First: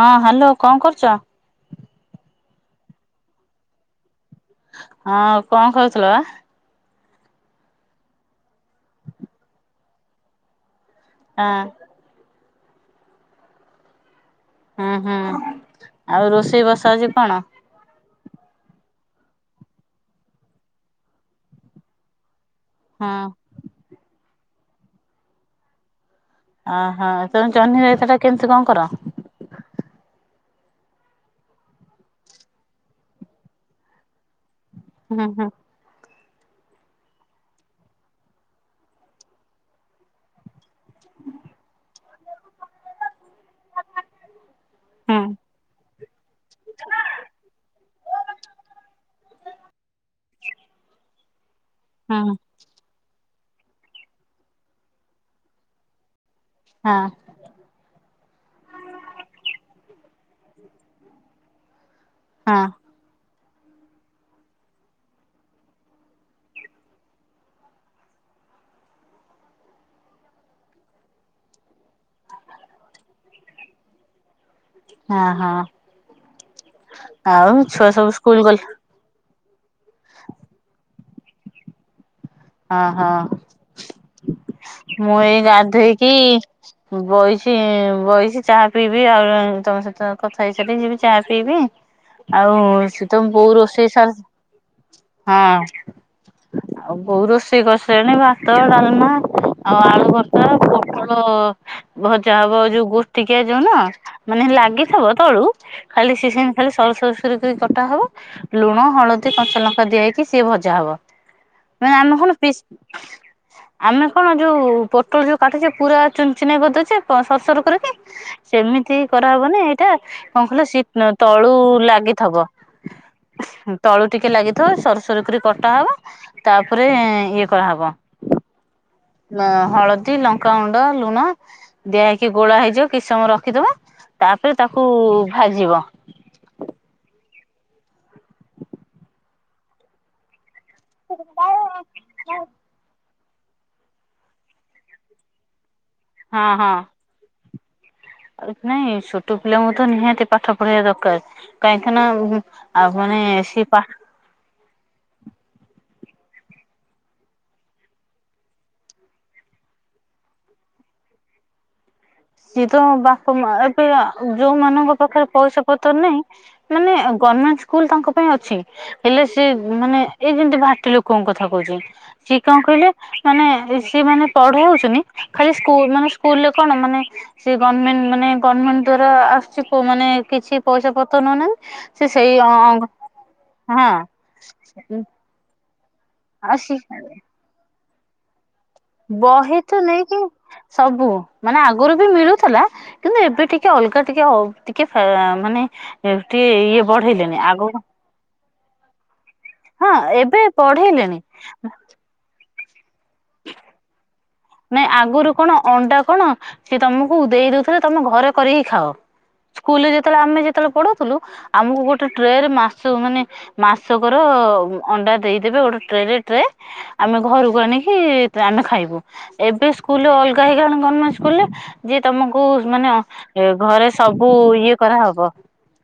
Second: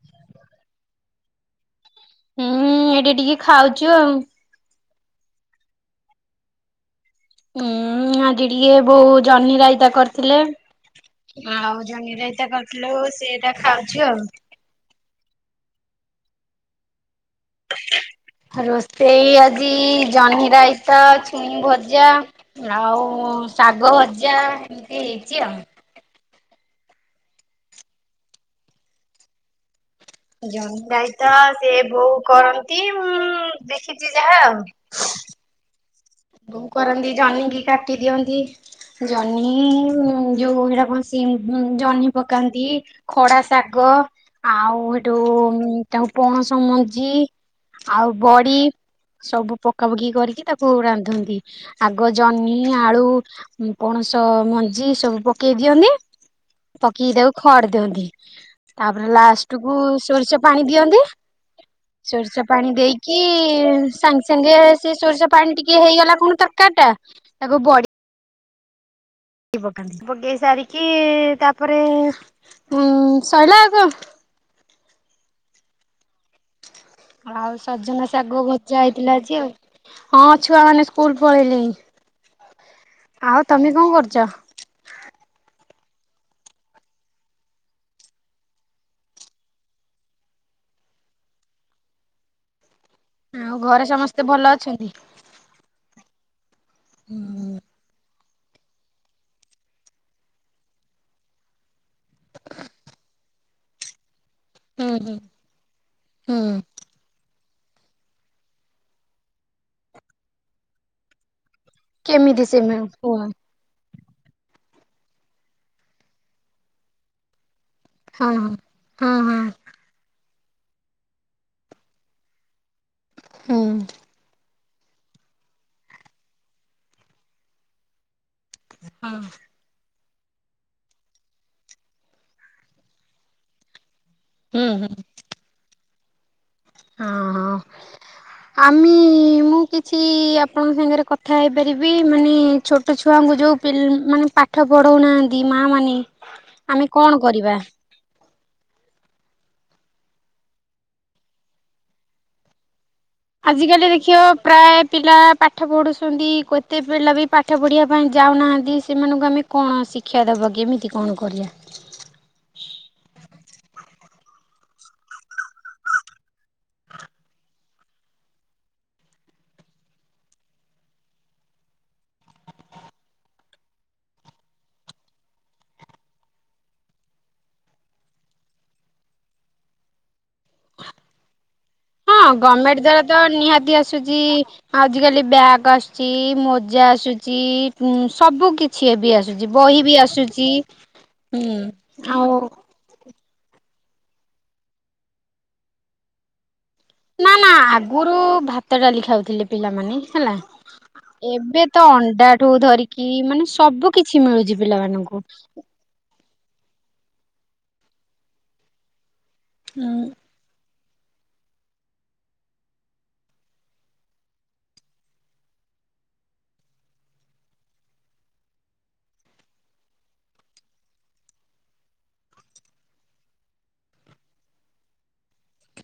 ହଁ ହାଲୋ କଣ କରୁଛ ହୁଁ ଏଠି ଟିକେ ଖାଉଛୁ ଆଉ ହଁ କଣ କରୁଥଲ ବା ଉୁଁ ଆଜି ଟିକେ ବୋଉ ଜହ୍ନିରାଇତା କରିଥିଲେ ଆଉ ଜହ୍ନିରାଇତା କରିଥିଲେ ବୋଉ ସେଟା ଖାଉଛିୁ ଆଉ ହୁଁ ହୁଁ ଆଉ ରୋଷେଇ ବସାହଉଛି କଣ ରୋଷେଇ ଆଜି ଜହ୍ନିରାଇତା, ଛୁଇଁ ଭଜା ହଁ ଆଉ ଶାଗଭଜା ଏମିତି ହେଇଛି ଆଉ ଓହୋ ତଣୁ ଜହ୍ନିରାଇତାଟା କେମିତି କଣ କର ଜହ୍ନିରାଇତା ସେ ବୋଉ କରନ୍ତି ମୁଁ ଦେଖିଛି ଯାହା ଆଉ ହୁଁ ହୁଁ ସବୁ କରନ୍ତି ଜହ୍ନି କିି କାଟି ଦିଅନ୍ତି ଜହ୍ନି ଯୋଉା ଆ ସି ଜହ୍ନି ପକାନ୍ତି ଖଡା ଶାଗ ଆଉ ହୁଁ ସେଠୁ ତା ପଣସ ମଞ୍ଜି ଆଉ ବଡି ସବୁ ପକାାପକି କରିକି ତାକୁ ନ୍ତି ଆଗ ହୁଁ ଜହ୍ନି ଆଳୁ ପଣସ ମଞ୍ଜି ସବୁ ପକେଇ ଦିଅନ୍ତି ହଁ ପକେଇକି ତାକୁ ଖଡ ଦିଅନ୍ତି ତାପରେ ଲାଷ୍ଟ କୁ ସୋରିଷ ପାଣି ଦିଅନ୍ତି ସୋରିଷ ହଁ ପାଣି ଦେଇକି ସାଙ୍ଗେ ସାଙ୍ଗେ ସେ ସୋରିଷ ପାଣି ଟିକେ ହେଇଗଲା କଣ ତରକାରୀ ଟା ତାକୁ ବଢ ପକାନ୍ତି ପକେଇ ସାରିକି ତାପରେ ଉ ଶୋଇଲା ଆକୁ ହଁ ହଁ ଆଉ ଛୁଆ ସଜନା ସବୁ ସ୍କୁଲ ଶାଗ ଗଲେ? ଭଜା ହେଇଥିଲା ଆଜି ଆଉ ହଁ ଛୁଆ ମାନେ ସ୍କୁଲ ପଢଳେଇିଲି ହଁ ହଁ ମୁଁ ଏଇ ଗାଧୋଇକି ବହିଛି ବହିଛି ଚାହା ପିଇବି ଆଉ ତମ ସହିତ କଥା ହେଇସାରିଲି ଯିବି ଚାହା ପିଇବି ଆଉ ସେ ତମ ଆଉ ବୋଉ ଘରେ ରୋଷେଇ ସମସ୍ତେ ଭଲ ଅଛନ୍ତି? ସାର ହଁ କୋଉ ହୁଁ ରୋଷେଇ କରିସିଲଣି ଭାତ ଡାଲମା ଆଉ ଆଳୁ ଭର୍ଷା ପଟଳ ଭଜା ହବଉ ଯୋଉ ଗୋତିିକିଆ ଯୋଉନ ମାନେ ହୁଁ ଲାଗିଥିବ ହୁଁ ତଳୁ ଖାଲି ସି ହୁଁ ଖାଲି ସ ସ କଟା ହବ ଲୁଣ ହଳଦୀ କଞ୍ଚାଲଙ୍କା ଦିଆଇକି ସିଏ ଭଜା ହବ ମ ଆମ କ କେମିତି ପ ସେମାନେ କୁହ ଆମେ କଣ ଯୋଉ ପୋଟଳ ଯୋଉ କାଟୁଛେ ପୁରା ଚୁ ଚିନାେଇ କରିଦେଇଛେ ସର ସର କରି ହଁ ହଁ। ସେମିତି ହଁ ହଁ କରାହବନି ଏଇଟା କଣ କହିଲ ସିଏ ତଳୁ ଲାଗିଥିବ ହୁଁ ତଳୁ ଟିକେ ଲାଗି ସରୁସରୁ କରି କଟା ହବ ତାପରେ ଇଏ କରହବ ହଁ ହଳ ଲଙ୍କାୁଣ୍ଡ ଲୁଣ ଦିଆ ହେଇକି ଗୋଳା ହେଇଯିବ କିଛି ସମୟ ରଖିଦବା ତାପରେ ହୁଁ ହୁଁ ହଁ ତାକୁ ହଁ। ଭାଜିବ ହ ହ ଆମେ ମୁଁ କିଛି ଆପଣଙ୍କ ସାଙ୍ଗରେ କଥା ହେଇପାରିବି ମାନେ ଛୋଟ ଛୋ ଛୁଆଙ୍କୁ ଯୋଉ ମାନେ ପାଠ ପଢଉନାହାନ୍ତି ମା ମାନେ ଆମେ କଣ କରିବା ଉ ନାଇଁ ଛୋଟ ପିଲାଙ୍କୁ ତ ନିହାତି ପାଠ ପଢେଇିବା ଦରକାର କାହିଁକି ନା ଆଉ ମାନେ ସିଏ ପାଠ ଆଜିକାଲି ଦେଖିବ ପ୍ରାୟ ପିଲା ପାଠ ପଢ଼ୁଛନ୍ତି କେୋତେ ପିଲା ବି ପାଠ ପଢିବା ପାଇଁ ଯାଉନାହାନ୍ତି ସେମାନଙ୍କୁ ଆମେ କଣ ଶିକ୍ଷା ଦବ କେମିତି କଣ କରିବା ହ ସିଏ ତ ବାପା ମା ଏବେ ଯୋଉମାନାନଙ୍କ ପାଖରେ ପଇସା ପତ୍ର ନାହିଁ ମାନେ ମଣ୍ଟ ସ୍କୁଲ ତାଙ୍କ ପାଇଁ ଅଛି ହେଲେ ସେ ମାନେ ଏଇ ଯେମିତି ବାାଟି ଲୋକଙ୍କ କଥା କହୁଛି ସିଏ କଣ କହିଲେ ମାନେ ସିଏ ମାନେ ପଢା ହଉଚନି ଖାଲି ସ୍କୁଲ ମାନେ ସ୍କୁଲରେ କଣ ମାନେ ସେ ଗଭଣ୍ଣମେଣ୍ଟ ମାନେ ଗଭର୍ଣ୍ଣମେଣ୍ଟ ଦ୍ଵାରା ଆସିଛି ମାନେ କିଛି ପଇସା ପତ୍ର ନ ନାହିଁ ସେ ହଁ ସେଇ ଗଭର୍ଣ୍ଣମେଣ୍ଟ ଦ୍ଵାରା ତ ହଁ ବ୍ୟାଗ ଆସୁଛି ସି ମଜା ଆସୁଛି ସବୁ କିଛି ଏବେ ଆସୁଛି ବହି ତ ବି ନେଇକି ଆସୁଛି ସବୁ ହୁଁ ମାନେ ଆଗରୁ ବି ଆଉ ମିଳୁଥିଲା କିନ୍ତୁ ଏବେ ଟିକେ ଟିକେ ଅଲଗା ଟିକେ ଟିକେ ମାନେ ଟିକେ ଇଏ ନା ବଢେଇଲେଣି ନା ଆଗକୁ ଆଗରୁ ଭାତ ଡାଲି ଖାଉଥିଲେ ହଁ ପିଲାମାନେ ହେଲା। ଏବେ ବଢେଇଲେଣି ଏବେ ତ ଅଣ୍ଡାଠୁ ଧରିକି କି ମାନେ ସବୁ କିଛି ମିଳୁଛି ନାଇଁ ପିଲାମାନଙ୍କୁ। ହ ଦେଇ ଦଉଥିଲେ ତମ ଘରେ କରିକି ଖାଅ ସ୍କୁଲରେ ଯେତେବେଳେ ଆମେ ଯେତେବେଳେ ପଢୁ ଆମକୁ ଗୋଟେ ଟ୍ରେରେ ମାସ ମାନେ ମାସକ ର ଅଣ୍ଡା ଦେଇଦବେ ଗୋଟେ ଆମେ ଘରକୁ ଆଣି ଆମେ ଖାଇବୁ ଏବେ ସ୍କୁଲ ଅଲଗା ହେଇଗଲାଣି ଗଣ୍ ସ୍କୁରେ ଯିଏ ତମକୁ ଘରେ ସବୁ ଇଏ କରାହବ।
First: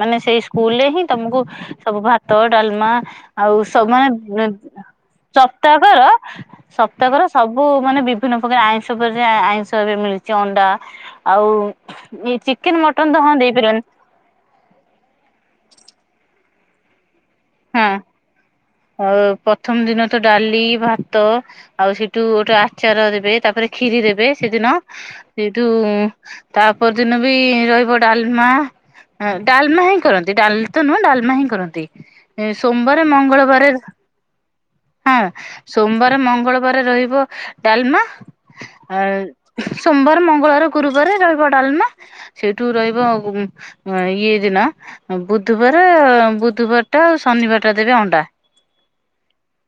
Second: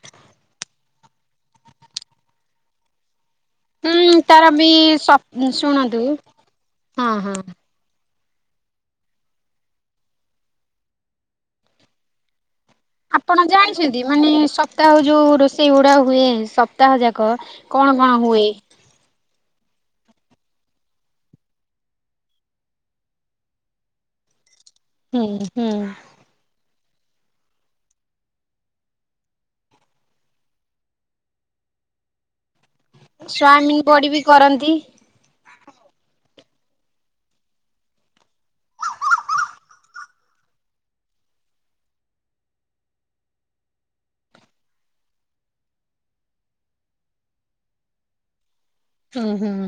ମାନେ ସେଇ ସ୍କୁଲ ରେ ହିଁ ତମକୁ ସବୁ ଭାତ ଡାଲମା ଆଉ ସ ହୁଁ ତାର ମାନେ ବି ଶୁଣନ୍ତୁ ସପ୍ତାକର ହଁ ସପ୍ତାକର ହଁ ସବୁ ମାନେ ବିଭିନ୍ନ ପ୍ରକାର ଆଇଷ ଉପ ଆଇଷ ଏ ମିଳଛି ଅଣ୍ଡା ଆଉ ମଟନ ତ ହଁ ଆପଣ ଦେଇପାରିବନି ଜାଣିଛନ୍ତି ମାନେ ସପ୍ତାହ ଯୋଉ ରୋଷେଇ ଗୁଡା ହୁଏ ସପ୍ତାହ ଯାକ କ ହଁ କଣ କଣ ହୁଏ? ଅ ପ୍ରଥମ ଦିନ ତ ଡାଲି ଭାତ ଆଉ ସେଇଠୁ ଗୋଟେ ଆଚାର ଦେବେ ତାପରେ କ୍ଷିରି ଦେବେ ସେଦିନ । ହୁଁ ସେଇଠୁ ହୁଁ। ତାପର ଦିନ ବି ରହିବ ଡାଲମା ହଁ ଡାଲମା ହିଁ କରନ୍ତି ଡାଲି ତ ନୁହଁ ଡାଲମା ହିଁ କରନ୍ତି । ଏ ସୋମବାର ମଙ୍ଗଳବାର ସୋୟାବିନ୍ ବଡି ବି କରନ୍ତି। ହଁ ସୋମବାର ମଙ୍ଗଳବାର ରହିବ ଡାଲମା ଅ ସୋମବାର ମଙ୍ଗଳବାର ଗୁରୁବାର ରହିବ ଡାଲମା, ସେଇଠୁ ରହିବ ଅ ଇଏ ଦିନ ବୁଧବାର ର ବୁଧବାର ଟା ଆଉ ଶନିବାର ଟା ଦେବେ ଅଣ୍ଡା। ହୁଁ ହୁଁ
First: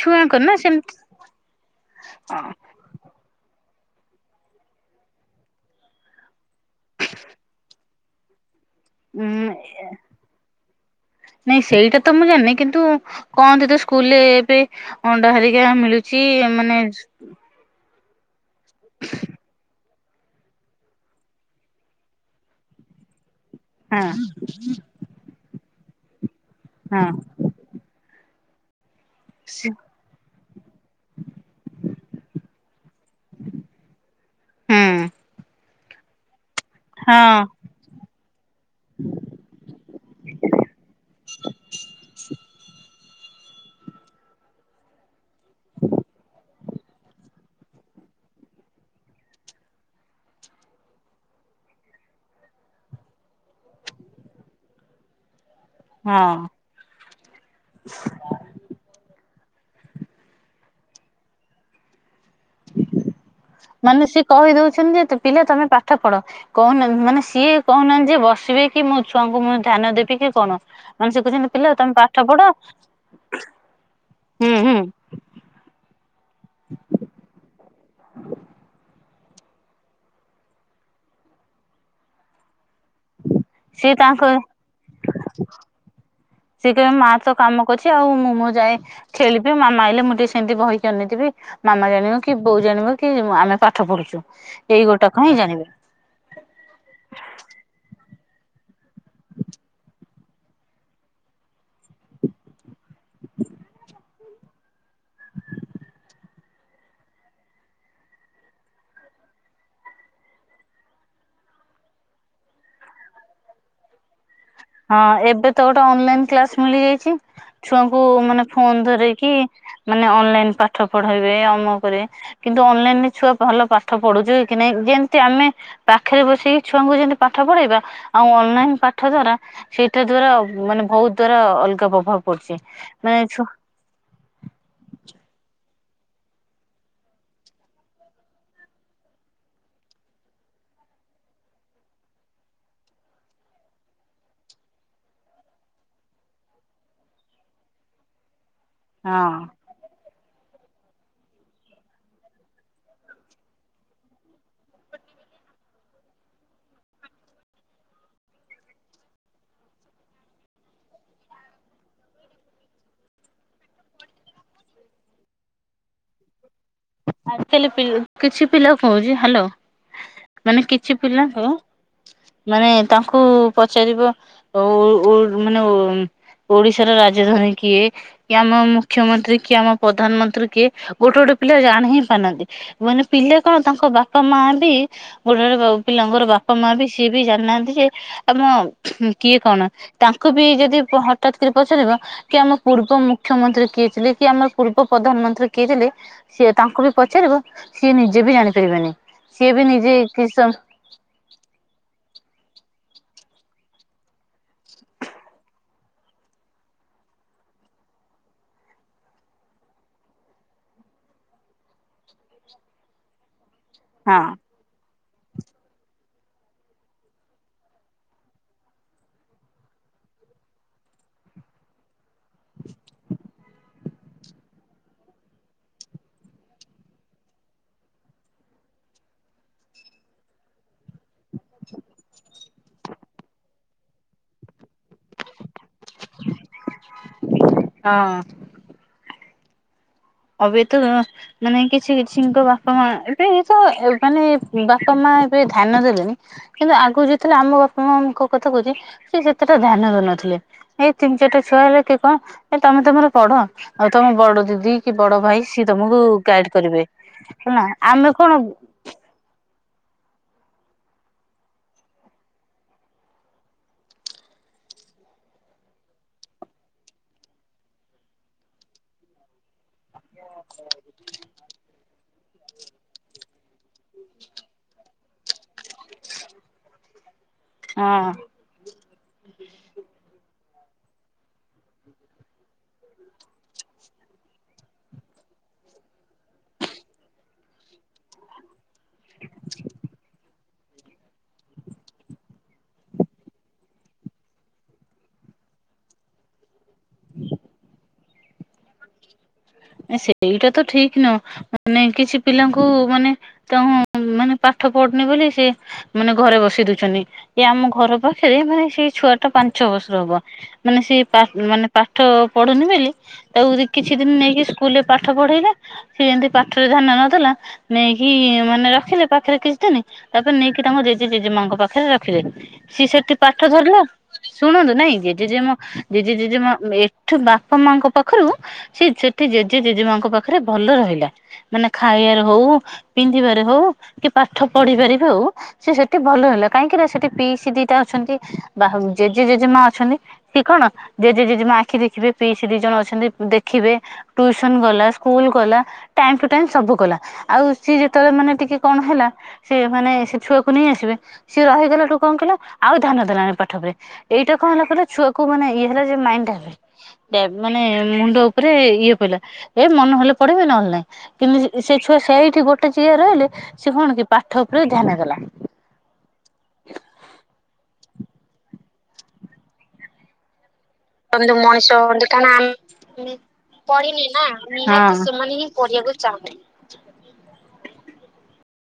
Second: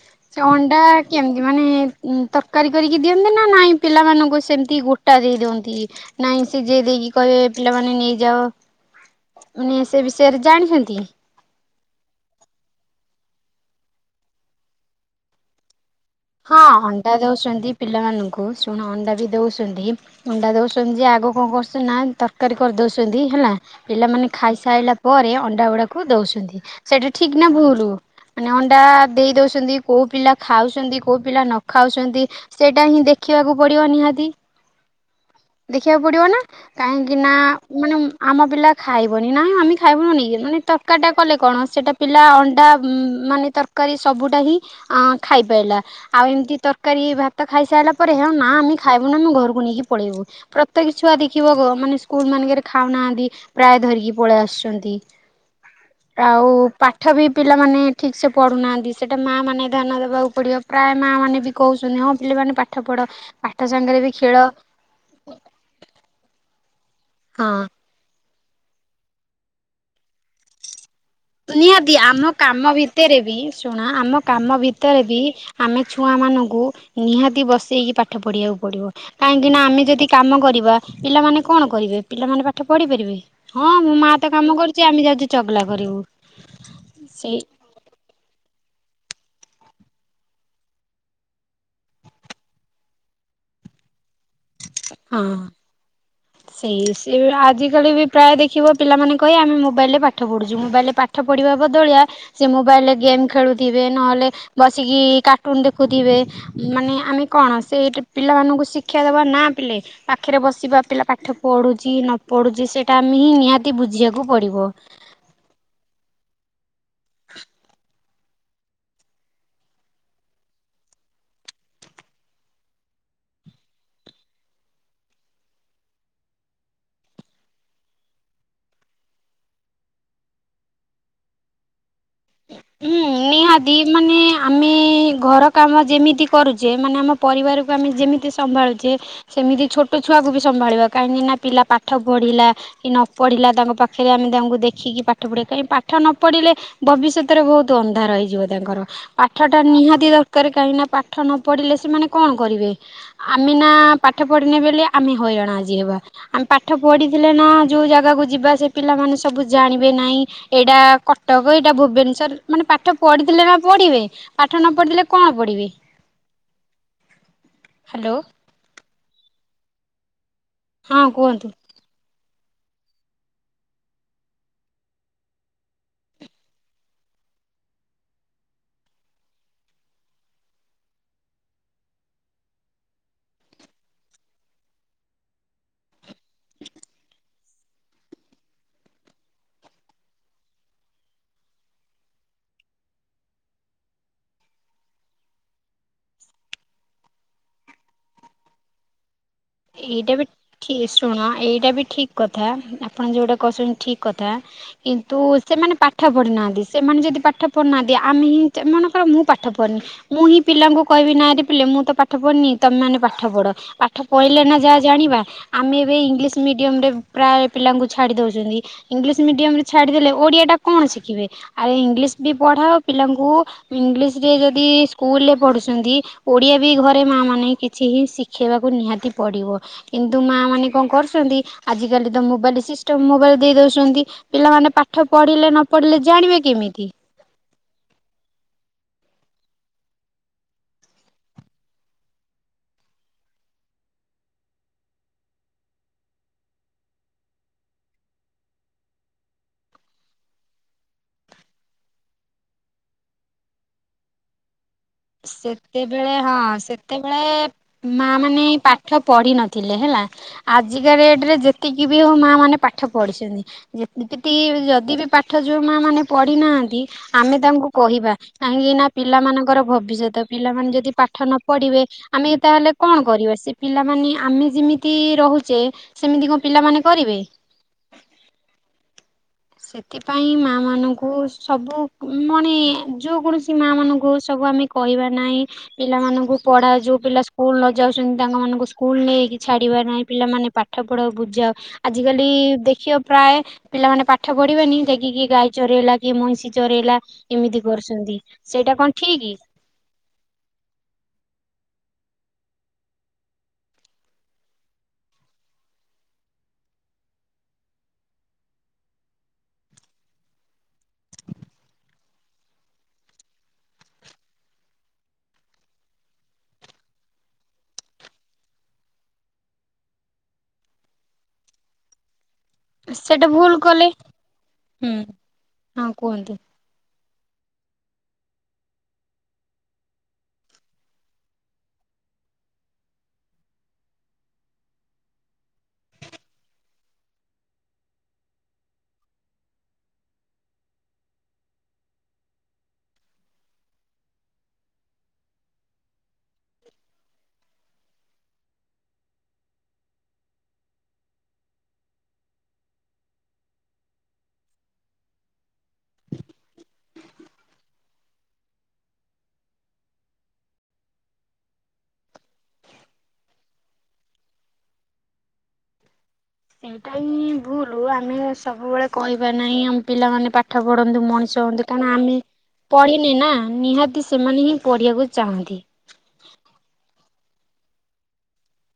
ଛୁଆଙ୍କର ସେ ନା ଅଣ୍ଡା ସେମିତି କେମିତି ମାନେ ଉ ହଁ ତରକାରୀ କରିକି ଦିଅନ୍ତି। ସେମତି ନା ନାଇଁ ପିଲାମାନଙ୍କୁ ସେମିତି ଗୋଟା ଦେଇ ଦିଅନ୍ତି। ନାଇ ସିଝେଇ ଦେଇକି କହିବେ ଏ ପିଲାମାନୋନେ ନେଇଯାଅ। ଉଁ ଉଁ ସେ ବିଷୟରେ ଜାଣିଚନ୍ତି? ନାଇଁ ସେଇଟା ତ ମୁଁ ଜାଣିନି କିନ୍ତୁ କହନ୍ତି ତ ସ୍କୁଲରେ ଏବେ ଅଣ୍ଡା ହରିକା ମିଳୁ ହଁ ଅଣ୍ଡା ଦଉଚନ୍ତି ପିଲାମାନଙ୍କୁ ଶୁଣ ଅଣ୍ଡା ବି ଦଉଚନ୍ତି। ମୁଣ୍ଡା ଦଉଚନ୍ତି ଯେ ଆଗ କଣ କରୁଚନ୍ତି ନା ତରକାରୀ କରି ଦଉଚନ୍ତି ହେଲା। ହଁ ପିଲାମାନୋନ ଖାଇସାରିଲା ପରେ ଅଣ୍ଡା ଗୁଡାକୁ ଦଉଚନ୍ତି ହଁ ସେଟା ଠିକ ନା ଭୁଲ? ମାନେ ଅଣ୍ଡା ଦେଇ ସେ ଦଉଚନ୍ତି କୋଉ ପିଲା ଖାଉଚନ୍ତି କୋଉ ପିଲା ନ ଖାଉଚନ୍ତି ସେଇଟା ହିଁ ଦେଖିବାକୁ ପଡିବ ନିହାତି। ହୁଁ ଦେଖିବାକୁ ପଡିବ ନା। କାହିଁକି ନା ହଁ ମାନେ ଆମ ପିଲା ଖାଇବନି ନା ଆମେ ଖାଇବୁନୁନି ମାନେ ତରକାରୀ ଟା କଲେ କଣ କଣ ସେଟା, ପିଲା ଅଣ୍ଡା ମାନେ ତରକାରୀ ସବୁଟା ହିଁ ଖାଇପାଇଲା। ଆଉ ଏମିତି ତରକାରୀ ଭାତ ଖାଇସାରିଲା ପରେ ହେଉ, ନା ଆମେ ଖାଇବୁ, ନା ଆମେ ଘରକୁ ନେଇକି ପଳାଇବୁ। ପ୍ରତ୍ୟେକେ ଛୁଆ ଦେଖିବ ମାନେ ସ୍କୁଲ ମାନଙ୍କରେ ଖାଉନାହାନ୍ତି ପ୍ରାୟ ଧରିକି ପଳେଇ ଆସୁଛନ୍ତି। ହଁ ଆଉ ପାଠ ବି ପିଲାମାନେ ଠିକ୍ ସେ ପଢ଼ୁନାହାନ୍ତି, ସେଇଟା ମା ମାନ ମାନେ ଧ୍ୟାନ ଦେବାକୁ ପଡିବ ପ୍ରାୟ ମା ମାନେ ବି କହୁଛନ୍ତି ହଁ ପିଲାମାନେ ପାଠ ପଢ ପାଠ ସାଙ୍ଗରେ ମାନେ ବି ସି ଖେଳ କହି ଦଉଛନ୍ତି ଯେ ପିଲା ତମେ ପାଠ ପଢ କହୁନାହାନ୍ତି ମାନେ ସିଏ ହଁ କହୁନାହାନ୍ତି ଯେ ବସିବେ କି ମୋ ଛୁଆଙ୍କୁ ମୁଁ ଧ୍ୟାନ ଦେବି କି କଣ ମାନେ ସେ କହୁଛନ୍ତି ପିଲା ତମେ ନିହାତି ପାଠ ଆମ ପଢ କାମ ଭିତରେ ବି ଶୁଣ ଆମ ହୁଁ କାମ ହୁଁ ଭିତରେ ବି ଆମ ଛୁଆମାନଙ୍କୁ ନିହାତି ବସେଇକି ପାଠ ପଢ଼ାଇବାକୁ ପଡ଼ିବ। କାହିଁକିନା ଆମେ ଯଦି କାମ କରିବା ପିଲାମାନେ କଣ କରିବେ? ପିଲାମାନଙ୍କ ର ପଢିପାରିବେ ହଁ ମୋ ସିଏ ମା ତ ତାଙ୍କ କାମ କରୁଛି ଆମେ ଯାଉଛ ଚଗଲା କରିବୁ। ସେ କହିବ ମା ତ ସେଇ କାମ କରୁଛି ଆଉ ମୁଁ ଯାଏ ଖେଳିବି ମାମା ଆଇଲେ ମୁଁ ଟିକେ ସେମିତି ବହିକି ଅନେଇଥିବି ମାମା ଜାଣିବ କି ବୋଉ ଜାଣିବ କି ଆମେ ପାଠ ପଢୁଛୁ । ହଁ ସେଇ ସେ ଆଜିକାଲି ବି ପ୍ରାୟ ଦେଖିବ ପିଲାମାନେ କହି ଆମେ ମୋବାଇଲରେ ପାଠ ପଢ଼ୁଛୁ ମୋବାଇଲରେ ପାଠ ପଢ଼ିବା ବଦଳିଆ ସେ ମୋବାଇଲ୍ରରେ ଗେମ ଗେମ୍ ଖେଳୁଥିବେ ନହେଲେ ବସିକି କାର୍ଟୁନ ଦେଖୁଥିବେ ମାନେ ଆମେ କଣ ସେ ପିଲାମାନଙ୍କୁ ଶିକ୍ଷା ଦେବା ନା ପିଲେ ପାଖରେ ବସିବା ପିଲା ପାଠ ପଢ଼ୁଛି ନ ପଢ଼ୁଛି ସେଇଟା ଆମେ ହିଁ ନିହାତି ବୁଝିବାକୁ ପଡ଼ିବ। ହଁ ଏବେ ତ ଗୋଟେ ଅନଲାଇନ କ୍ଲାସ ମିଳିଯାଇଛି ଛୁଆଙ୍କୁ ମାନ ଫୋନ ଧର କିି ମାନେ ଅନଲାଇ ପାଠ ପଢେଇବେ ଅମକ କରିବେ କିନ୍ତୁ ଅନଲାଇନ୍ ମତି ଛୁଆ ଭଲ ପାଠ ପଢୁଛୁ କି ନାଇଁ ଯେମିତି ଆମେ ପାଖରେ ବସିକି ଛୁଆଙ୍କୁ ଯେମିତି ପାଠ ପଢେଇବା ଆଉ ଅନଲାଇନ ପାଠ ଦ୍ଵାରା ସେଇଟା ଦ୍ଵାରା ମାନେ ବହୁତ ଦ୍ଵାରା ଅଲଗା ପବ ହୁଁ ନିହାତି ମାନେ ଆମେ ଘର କାମ ଯେମିତି କରୁଚେ ମାନେ ଆମ ପରିବାରକୁ ଆମେ ଯେମିତି ସମ୍ଭାଳୁଚେ ସେମିତି ଛୋଟ ଛୁଆକୁ ବି ସମ୍ଭାଳିବା। କାହିଁକି ନା ପିଲା ପାଠ ପଢିଲା କି ନ ପଢିଲା ତାଙ୍କ ପାଖରେ ଆମେ ତାଙ୍କୁ ଦେଖିକି ପାଠ ପଢିବା କାହିଁକି ପା ପାଠ ନ ପଢିଲେ ଭବିଷ୍ୟତରେ ବହୁତ ଅନ୍ଧାର ହେଇଯିବ ତାଙ୍କର ହଁ। ପାଠ ଟା ନିହାତି ଦର ରେ କାହିଁକି ନା ପାଠ ନ ପଢିଲେ ସେମାନେ କଣ କରିବେ? ଆମେ ନା ପାଠ ପଢିନେ ବଲେ ଆମେ ହ ହଇରାଣ ଆଜି ହେବା, ଆମେ ପାଠ ପଢିଥିଲେ ନା ଯଉ ଜାଗାକୁ ଯିବା ସେ ପିଲାମାନେ ସବୁ ଜାଣିବେ ନାଇଁ ଏଇଟା କଟକ । ଆ ଏଇଟା ଭୁବନେଶ୍ୱର ମାନେ ପାଠ ପଢିଥିଲେ ନା ପଢିବେ ପାଠ ନ ପଢିଥିଲେ କଣ ପଢିବେ । ଆଜ କାଲି କିଛି ପିଲା କହୁଛି ହ୍ୟାଲୋ। ମାନେ କିଛି ହଁ କୁହନ୍ତୁ। ପିଲାଙ୍କୁ ମାନେ ତାଙ୍କୁ ପଚାରିବ ଉ ମାନେ ଉ ଓଡିଶାର ରାଜଧାନୀ କିଏ କି ଆମ ମୁଖ୍ୟମନ୍ତ୍ରୀ କିଏ ଆମ ପ୍ରଧାନମନ୍ତ୍ରୀ କିଏ ଗୋଟେ ଗୋଟେ ପିଲା ଜାଣି ହିଁ ପାରନ୍ତି ମାନେ ପିଲା କଣ ତାଙ୍କ ବାପା ମା ବି ଗୋଟେ ଗୋ ପିଲାଙ୍କର ବାପା ମାଁ ବି ସେ ବି ଯା ହାନ୍ତି ଯେ ଆମ କିଏ କଣ ତାଙ୍କୁ ବି ଯଦି ହଠାତ କରି ପଚାରିବ ଆମ ପୂର୍ବ ମୁଖ୍ୟମନ୍ତ୍ରୀ କିଏଥିଲେ କି ଆମର ପୂର୍ବ ପ୍ରଧାନମନ୍ତ୍ରୀ କିଏ ଥିଲେ ସିଏ ତାଙ୍କୁ ବି ପଚାରିବ ସିଏ ନିଜେ ବି ଜାଣିପାରିବେନି। ସିଏ ବି ନିଜେ ଏଇଟା କି ବି ଶୁଣ ଏଇଟା ବି ଠିକ କଥା ଆପଣ ଯୋଉଟା କହୁଛନ୍ତି ଠିକ କଥା କିନ୍ତୁ ସେମାନେ ପା ପାଠ ପଡ଼ିନାହାନ୍ତି ସେମାନେ ଯଦି ପାଠ ପଢୁନାହାନ୍ତି ଆମେ ହିଁ ମନେକର ମୁଁ ପାଠ ପଢି଼ନି ମୁଁ ହିଁ ପିଲାଙ୍କୁ କହିବି ନାଁରେ ପିଲେ ମୁଁ ତ ପାଠ ପଢି଼ନି ତମେ ମାନ ପାଠ ପଢ଼ ପାଠ ହଁ ପଢି଼ଲେ ନା ଯାହା ଜାଣିବା। ଆମେ ଏବେ ଇଂଲିଶ ମିଡିୟମ ରେ ପ୍ରାୟ ପିଲାଙ୍କୁ ଛାଡ଼ି ଦେଉଛନ୍ତି ଇଂଲିଶ ମିଡିୟମ ରେ ଛାଡ଼ି ଦେଲେ ଓ ଓଡ଼ିଆ ଟା କଣ ଶିଖିବେ ଆରେ ଇଂଲିଶ ବି ପଢ଼ାଅ ପିଲାଙ୍କୁ ଇଂଲିଶ ରେ ଯଦି ସ୍କୁଲ ରେ ପଢ଼ୁଛନ୍ତି ଓଡ଼ିଆ ବି ଘରେ ମାଆ ମାନେ କିଛି ହି ଶିଖେଇବାକୁ ନିହାତି ପଡି଼ବ କିନ୍ତୁ ମା ମାନେ କଣ କରୁଛନ୍ତି ଆଜ କାଲି ତ ମୋବାଇଲ ସିଷ୍ଟମ୍ ମୋବାଇଲ ଦେଇ ଦଉଛନ୍ତି ପିଲାମାନେ ପାଠ ପଢ଼ିଲେ ନ ପଢ଼ିଲେ ଜାଣିବା କେମିତି? ହଁ। ଏବେ ତ ମାନେ କିଛି କିଛି ଙ୍କ ବାପା ମା ଏବେ ତ ମାନେ ବାପା ମା ଏବେ ଧ୍ୟାନ ଦେଲେଣି କିନ୍ତୁ ଆଗକୁ ଯେତେଳେ ଆମ ବାପା ମାଙ୍କ କଥା କହୁଛି ସ ସେତେଟା ଧ୍ୟାନ ଦେ ଥିଲେ ଏଇ ତିନି ଚାରିଟା ଛୁଆ ହେଲେ କିଏ କହ ଏ ତମେ ତମର ପଢ଼ ଆଉ ତମ ବଡ଼ ଦିଦି କି ବଡ ଭାଇ ସିଏ ତମକୁ ସେତେବେଳେ ହଁ ଗାଇଡ କରିବେ ସେତେବେଳେ ହେଲା ମା ଆମେ କଣ ମାନେ ପାଠ ପଢ଼ି ନଥିଲେ ହେଲା। ଆଜିକା ଡେଟ ରେ ଯେତିକି ବି ହଉ ମା ମାନେ ପାଠ ପଢି଼ଛନ୍ତି [unintelligible] ଯଦି ବି ପାଠ ଯୋଉ ମା ମାନେ ପଢ଼ି ନାହାନ୍ତି ଆମେ ତାଙ୍କୁ କହିବା। ଭବିଷ୍ୟତ ପିଲାମାନେ ଯଦି ପାଠ ନ ପଢ଼ିବେ ଆମେ ତାହେଲେ କଣ କରିବା ସେ ପିଲାମାନେ ଆମେ ଯେମିତି ରହୁଛେ ସେମିତି କଣ ପିଲାମାନେ କରିବେ। ହଁ। ସେଥିପାଇଁ ମା ମା ମାନଙ୍କୁ ସବୁ ମନେ ଯେକୌଣସି ମା ମାନଙ୍କୁ ସବୁ ଆମେ କହିବା ନାହିଁ। ପିଲାମାନଙ୍କୁ ପଢ଼ାଅ ଯୋଉ ପିଲା ସ୍କୁଲ ନ ଯାଉଛନ୍ତି ତାଙ୍କ ମାନଙ୍କୁ ସ୍କୁଲ ନେଇକି ଛାଡି଼ବା ନାହିଁ ପିଲାମାନେ ପା ପାଠ ପଢ଼ାଅ ବୁଝା ଆଜିକାଲି ଦେଖିବ ପ୍ରାୟ ପିଲାମାନେ ପା ପାଠ ପଢି଼ବେନି ଯାଇକି କି ଗାଈ ଚରେଇଲା କି ମଇଁଷି ଚରଇଲା ଏମିତି କରୁଛନ୍ତି ସେଇଟା କଣ ଠିକ୍? ସେଇଟା ତ ଠିକ୍ ନୁହଁ ମାନେ କିଛି ପିଲାଙ୍କୁ ମାନେ ତା ମାନେ ପାଠ ପଢୁ଼ନି ବୋଲି ସେ ମାନେ ଘରେ ବସେଇ ଦଉଛନ୍ତି ଏ ଆମ ଘର ପାଖରେ ମାନେ ସେଇ ଛୁଆ ଟା ପା ଛଅ ବର୍ଷର ହବ ମାନେ ସେ ମାନେ ପାଠ ପଢୁ଼ନି ବୋଲି ତାକୁ କିଛି ଦିନ୍ ନେଇ ସ୍କୁଲରେ ପାଠ ପଢେଇଲେ ସେ ଯେମିତି ପାଠରେ ଧ୍ୟାନ ନଦେଲା ନେଇକି ମାନେ ରଖିଲେ ପାଖରେ କିଛି ଦିନି ତାପରେ ନେଇକି ତାଙ୍କ ଜେଜେ ଜେଜେ ମାଆଙ୍କ ପାଖରେ ରଖିଲେ। ସିଏ ସେଠି ସେଇଟା ପାଠ ଭୁଲ ଧରିଲା କଲେ ଶୁଣନ୍ତୁ ହୁଁ ନାଇଁ ଜେଜେ ଜେଜେମା ହଁ ଜେଜେ କୁହନ୍ତୁ। ଜେଜେମା ଠୁ ବାପା ମାଙ୍କ ପାଖରୁ ସେ ଜେଜେ ଜେଜେ ମାଙ୍କ ପାଖରେ ଭଲ ରହିଲା ମାନେ ଖାଇବାରେ ହଉ ପିନ୍ଧିବାରେ ହଉ କି ପାଠ ପଢି଼ ପାରିବେ ଆଉ ସେ ସେଠି ଭଲ ହେଲା କାହିଁକି ନା ସେଠି ପିସି ଦିଟା ଅଛନ୍ତି ବା ଜେ ଜେଜେ ଜେଜେମା ଅଛନ୍ତି କି କଣ ଜେଜେ ଜେଜେ ମା ଆଖି ଦେଖିବେ ପିଇ ସେ ଦି ଜଣ ଅଛନ୍ତି ଦେଖିବେ। ଟ୍ୟୁସନ୍ ଗଲା ସ୍କୁଲ ଗଲା ଟାଇମ୍ ଟୁ ଟାଇମ୍ ସବୁ କଲା ଆଉ ସିଏ ଯେତେବେଳେ ମାନେ ଟିକିଏ କଣ ହେଲା ସିଏ ମାନେ ସେ ଛୁଆକୁ ନେଇ ଆସିବେ ସିଏ ରହିଗଲାଠୁ କଣ କହିଲା ଆଉ ଧ୍ୟାନ ଦେଲାନି ପାଠ ଉପରେ ଏଇଟା କଣ ହେଲା କହିଲ ଛୁଆକୁ ମାନେ ଇଏ ହେଲା ଯେ [unintelligible] ମାନେ ମୁଣ୍ଡ ଉପରେ ଇଏ ଏ ମନ ହେଲେ ପଢେଇବେ ନହେଲେ ନାହିଁ କିନ୍ତୁ ସେ ଛୁଆ ସେଇଠି ଗୋଟେ ଯିଏ ରହିଲେ ସେ କଣ ପାଠ ଉପରେ ଧ୍ୟାନ ଗଲା। ସେଇଟା ହିଁ ଭୁଲ୍ ଆମେ ସବୁବେଳେ କହିବା ନାହିଁ ଆମେ ପିଲାମାନେ ପାଠ ପାଠ ପଢ଼ନ୍ତୁ ମଣିଷ ହୁଅନ୍ତୁ କାରଣ ଆମେ ପଢ଼ିନେ ନା ନିହାତି ସେମାନେ ହିଁ ପଢ଼ିବାକୁ ଚାହାଁନ୍ତି। ପଢି଼ବାକୁ ଚାହୁଁନି।